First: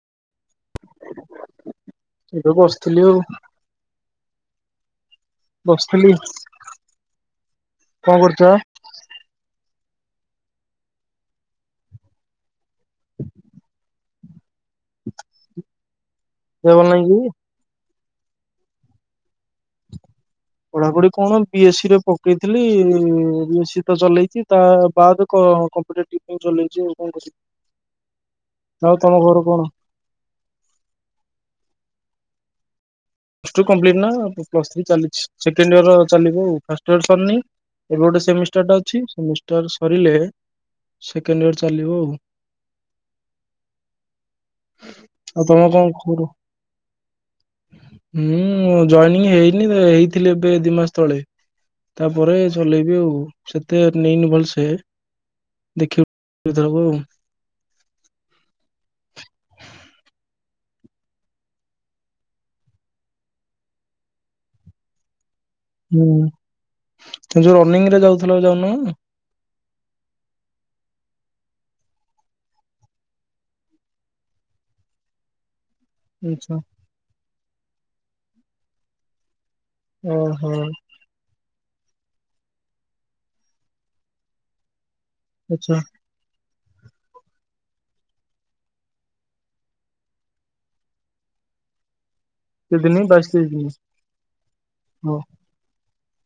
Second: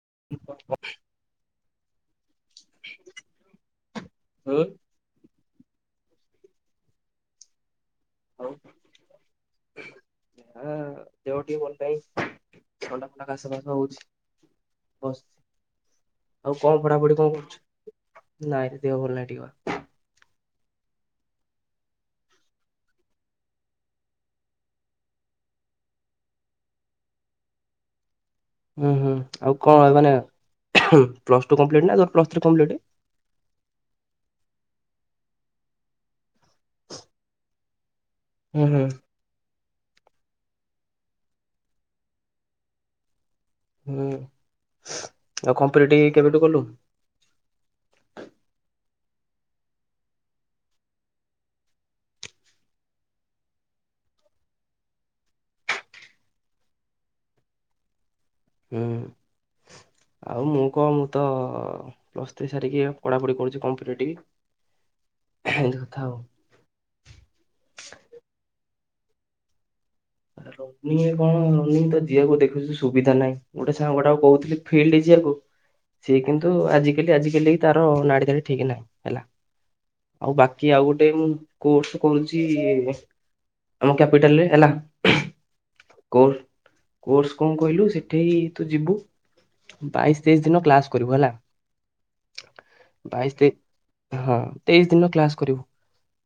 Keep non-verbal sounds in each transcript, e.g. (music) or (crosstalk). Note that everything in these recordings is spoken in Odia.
(inaudible) ଏବେ ବସିଥିଲି ଆଉ। ହୁଁ ବସିଥିଲି। କଣ କରୁଛ? ଅ ଦେହ ଟିକେ ଭଲ ନାଇଁ, ଥଣ୍ଡା, ଫଣ୍ଡା, କାଶ, ଫାଶ ହଉଛି। ବସ। ଆଉ ଦେହ କଣ ଭଲ ନାହିଁ ପଢାପଢି କି? କଣ କରୁଛ? ନାଇଁ, ଦେହ ଭଲ ନାହିଁ ଟିକେ ବା। ପଢାପଢି କଣ, ବି ଏସ୍ ସି ରେ ପକେଇଥିଲି ବି ଏ ସି ତ ଚଲେଇଛି ତା ବାଦ କଣ କମ୍ପିଟେଟିଭ ପାଇ ଚଲେଇଛି ଆଉ କଣ କରିବି। (inaudible) ହୁଁ ଆଉ ହୁଁ ତମ ଘର ଆଉ କଣ ମାନେ ପ୍ଲସ ଟୁ କମ୍ପିଟ ନା ପ୍ଲ three complete. Plus two complete ନା ପ୍ଲସ୍ ଥ୍ରୀ ଚାଲି ସେକେଣ୍ଡ ଇୟର ଚାଲିବ ଆଉ ଫାଷ୍ଟ ଇୟର ସରିନି। ଏବେ ଗୋଟେ ସେମିଷ୍ଟାର ହୁଁ ଟା ହୁଁ ଅଛି। ସେମି ସରିଲେ ସେକେଣ୍ଡ ଇୟର ଚାଲିବ ଆଉ। ହୁଁ ଆଉ ତମ କଣ କମ୍ପିଟେଟିଭ କେବେଠୁ କଲୁ? ମୁଁ ଜଏନିଂ ହେଇନି ହେଇଥିଲି ଏବେ ଦି ମାସ ତଳେ। ତାପରେ ଚଲେଇବି ଆଉ। ସେତେ ନେଇନି ଭଲସେ। ଦେଖି ଏଇ ଥରକ ଆଉ। ହୁଁ। ଆଉ ମୁଁ କହ ମୁଁ ତ ପ୍ଲସ ଥ୍ରୀ ସାରିକି ଏବେ ପଢାପଢି କରୁଛି କମ୍ପିଟେଟିଭ୍। (inaudible) ହୁଁ ତ ଯୋଉ ରନିଂ ରେ ଯାଉଥିଲା ଯାଉନ? ରନିଂ କଣ ରନିଂ ତ ଯିବାକୁ ଦେଖୁଛି ସୁବିଧା ନାହିଁ। ଗୋଟେ ସାଙ୍ଗ ଗୋଟେ ଆଉ କହୁଥିଲି ଫିଲ୍ଡ ଯି ସିଏ କିନ୍ତୁ ଆଚ୍ଛା ଆଜିକାଲି ଆଜିିକାଲି ତାର ନାଡି ଧାଡି ଠିକ ନାହିଁ ହେଲା। ଆଉ ଓହୋ ବାକି ଆଉ ଗୋଟେ ମୁଁ କୋର୍ସ କରୁଛି ଆମ କ୍ୟାପିଟାଲରେ ହେଲା। ଆଚ୍ଛା। କୋର୍ କୋର୍ସ କଣ କହିଲୁ ସେଠି ତୁ ଯିବୁ ବାଇଶ ତେଇଶ ଦିନ କ୍ଲାସ କରିବୁ ହେଲା। କେତେଦିନି ବାଇଶ ତେଇଶ ତେ ଦିନି ହଁ ତେଇଶ ଦିନ ହଉ କ୍ଲାସ କରିବୁ।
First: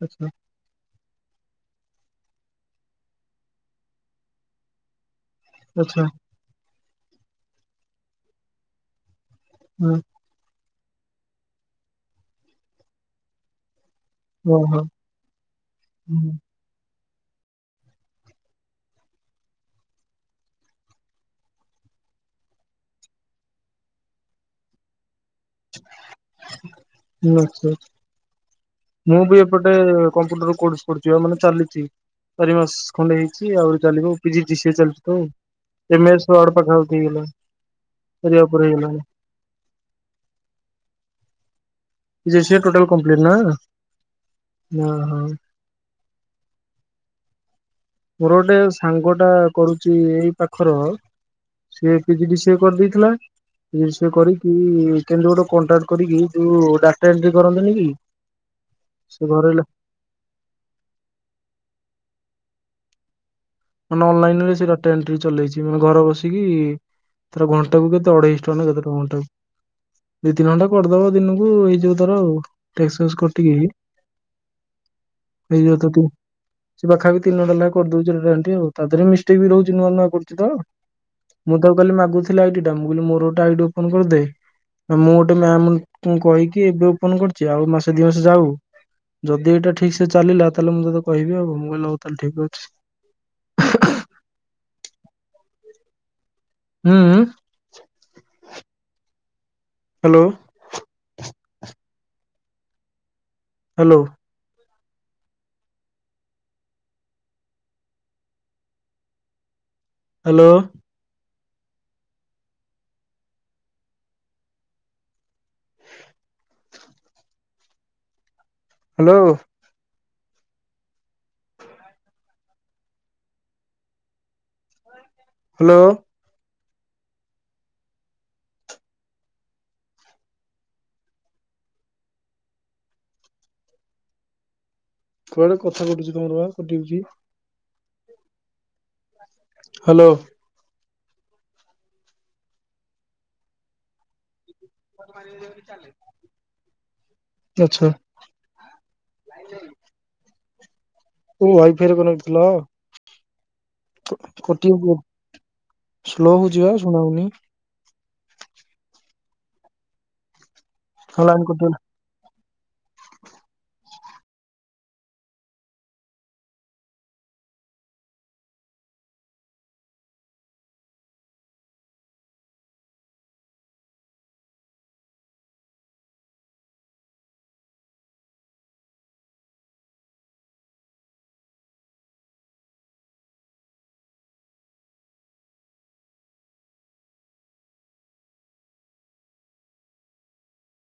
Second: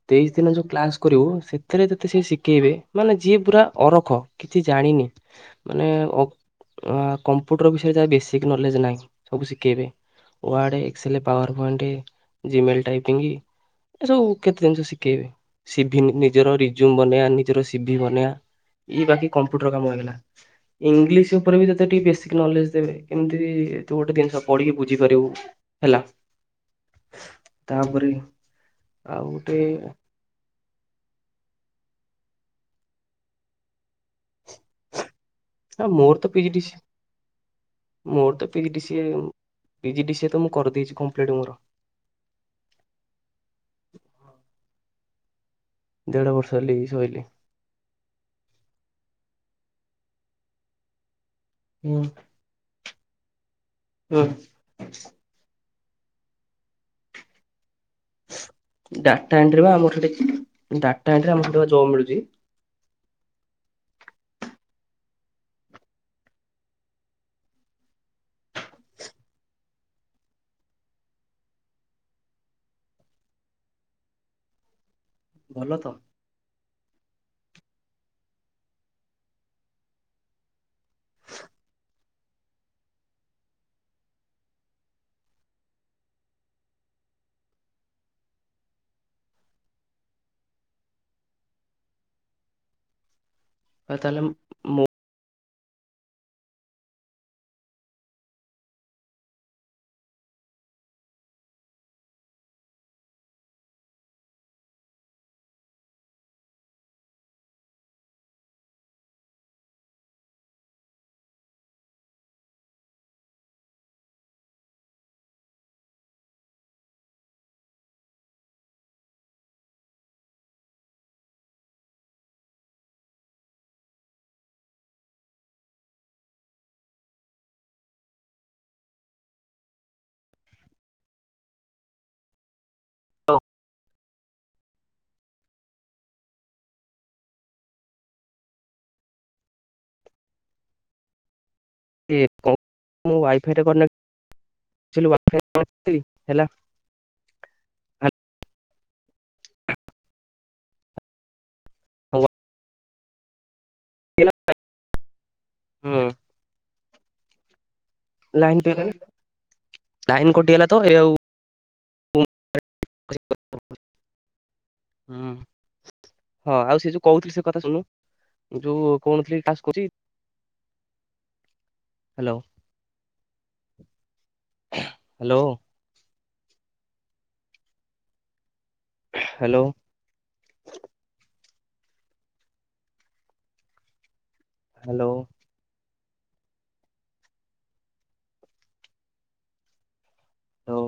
ଆଚ୍ଛା। ତେଇଶ ଦିନ ଯୋଉ କ୍ଲାସ କରିବୁ ସେଥିରେ ଯେତେ ସେ ଶିଖେଇବେ ମାନେ ଯିଏ ପୁରା ଅରଖ କିଛି ଜାଣିନି ମାନେ ଆଚ୍ଛା ଅ କମ୍ପ୍ୟୁଟର ବିଷୟରେ ଯାହାର ବେଶିକ ନଲେଜ ନାହିଁ। ସବୁ ଶିଖେଇବେ ହଁ Word, Excel, PowerPoint Gmail typing. ଏ ସବୁ କେତେ ଓହୋ ଜିନିଷ ଶିଖେଇବେ। ସିଭି ନିଜର ରିଜୁମ୍ ବନେଇବା ନିଜର ସିଭିି ବନେଇବା। ଇଏ ବାକି କମ୍ପ୍ୟୁଟର କାମ ହେଇଗଲା। ଇଂଲିଶ ଉପରେ ବି ତତେ ଟିକେ ବେସିକ ନଲେଜ ଦେବେ। କେମିତି ତୁ ଗୋଟେ ଜିନିଷ ପଢିକି ବୁଝିପାରିବୁ। ହେଲା। (unintelligible) ତାପରେ ମୁଁ ଆଉ ବି ଗୋଟେ ଏପଟେ କମ୍ପ୍ୟୁଟର କୋର୍ସ (unintelligible) ମାନେ ଚାଲିଛି ଚାରି ମାସ ଖଣ୍ଡେ ହେଇଛି ଆହୁରି ଚାଲିବ ପିଜିଡିସିଏ ଚାଲିଛି ତ। ହଁ ମୋର ଏମେ ତ ଏସ ପିଜି ୱାର୍ଡ ଡି ସି ପାଖାପାଖି ହେଇଗଲା। ମୋର ସରିବା ତ ଉପରେ ହେଇଗଲାଣି ପିଜିଡିସିଏ ପିଜିଡିସିଏ ତ ମୁଁ କରିଦେଇଛି କମ୍ପିଟ୍ ମୋର। ପିଜିଡିସିଏ ଟୋଟାଲ କମ୍ପ୍ଲିଟ ନା। ହଁ ଦେଢ ବର୍ଷ। (unintelligible) ମୋର ଗୋଟେ ସାଙ୍ଗ ଟା କରୁଛି ଏଇ ପାଖର ସିଏ ହୁଁ ପିଜିଡିସିଏ କରିଦେଇଥିଲା। ପିଜିଡିସିଏ ହୁଁ କରିକି କେନ୍ତି ଗୋଟେ କଣ୍ଟା କରିକି ଯୋଉ ଡାଟା ଏଣ୍ଟ୍ରି କରନ୍ତିନି କି ସେ ଡାଟା ଘରେ ଏଣ୍ଟ୍ରି ବା ଆମର ସେଠି ଡାଟା ଏଣ୍ଟ୍ରି ଆମର ସେଠି ବା ଜବ୍ ମିଳୁଛି। ମାନେ ଅନଲାଇନ ରେ ସେ ଡାଟା ଏଣ୍ଟ୍ରି ଚଲେଇଛି ମାନେ ଘର ବସିକି ତାର ଘଣ୍ଟା କୁ କେତେ ଅଢେଇଶ ଟଙ୍କା ନା କେତେଟଙ୍କା ଘଣ୍ଟାକୁ। ଦି ତିନି ଘଣ୍ଟା କରିଦବ ଦିନକୁ ହେଇ ଯିବ ତାର ଆଉ। ଟେକ୍ସ ଫେକ୍ସ କଟିକି। ଭଲ ହେଇଯିବ ତ (unintelligible) ସେ ପାଖା ବିି ତିନି ଘଣ୍ଟା ଲାଖେ କରିଦଉଛି ଡେଲି ଡେଲି। ଆଉ ତା ଦେହରେ ମିଷ୍ଟେକ୍ ବି ରହୁଛି ନୂଆ ନୂଆ କରୁଛି ତ। ମୁଁ ତାକୁ କାଲି ମାଗୁଥିଲି ଆଇଡ୍ ଟା ମୁଁ କହିଲି ମୋର ଗୋଟେ ଆଇଡ୍ ଓପନ କରିଦେ। ମୁଁ ଗୋଟେ ମ୍ୟାାମ କହିକି ଏବେ ଓପନ କରିଛି ଆଉ ମାସେ ଦି ମାସ ଯାଉ। ଯଦି ଏଇଟା ଠିକ୍ ସେ ଚାଲିଲା ତାହେଲେ ମୁଁ ତୋତେ କହିବି ଆଉ। ମୁଁ କହିଲି ହଉ ତାହେଲେ ଠିକ ଅଛି। ଆଉ ତାହେଲେ ମୁଁ ହୁଁ ଉଁ। Hello. Hello. Hello. Hello. Hello. ଓ କୁଆଡେ କଥା କଟୁଚି ତୋମର ବା କଟି ଅଉଚି। ହ୍ୟାଲୋ। ଏ କୋ ମୋ ୱାଇଫାଇ ଟା କନେ (inaudible) ହେଲା ଆଚ୍ଛା। ଆ (unintelligible) ଓ ୱାଇଫାଇ ର କନେକ୍ଟ ହୁଁ ଥିଲା। କ- କଟି ଅଉଚି ବା। ସ୍ଲୋ ହଉଚି ବା ଶୁଣା ହଉନି। ଲାଇନ୍ (unintelligible) କଟି ଗଲା ବେ। ଲାଇନ୍ କଟିଗଲା ତ ଏ ଆଉ ହଁ ଲାଇନ୍ କଟିଗଲା। (inaudible) ହୁଁ। ହଁ ଆଉ ସେ ଯୋଉ କହୁଥିଲି ସେ କଥା ଶୁଣୁନୁ। ଯୋଉ କହୁନଥିଲି କାସ କଛି (inaudible) ହ୍ୟାଲୋ, ହ୍ୟାଲୋ। ହ୍ୟାଲୋ। ହ୍ୟାଲୋ। ହ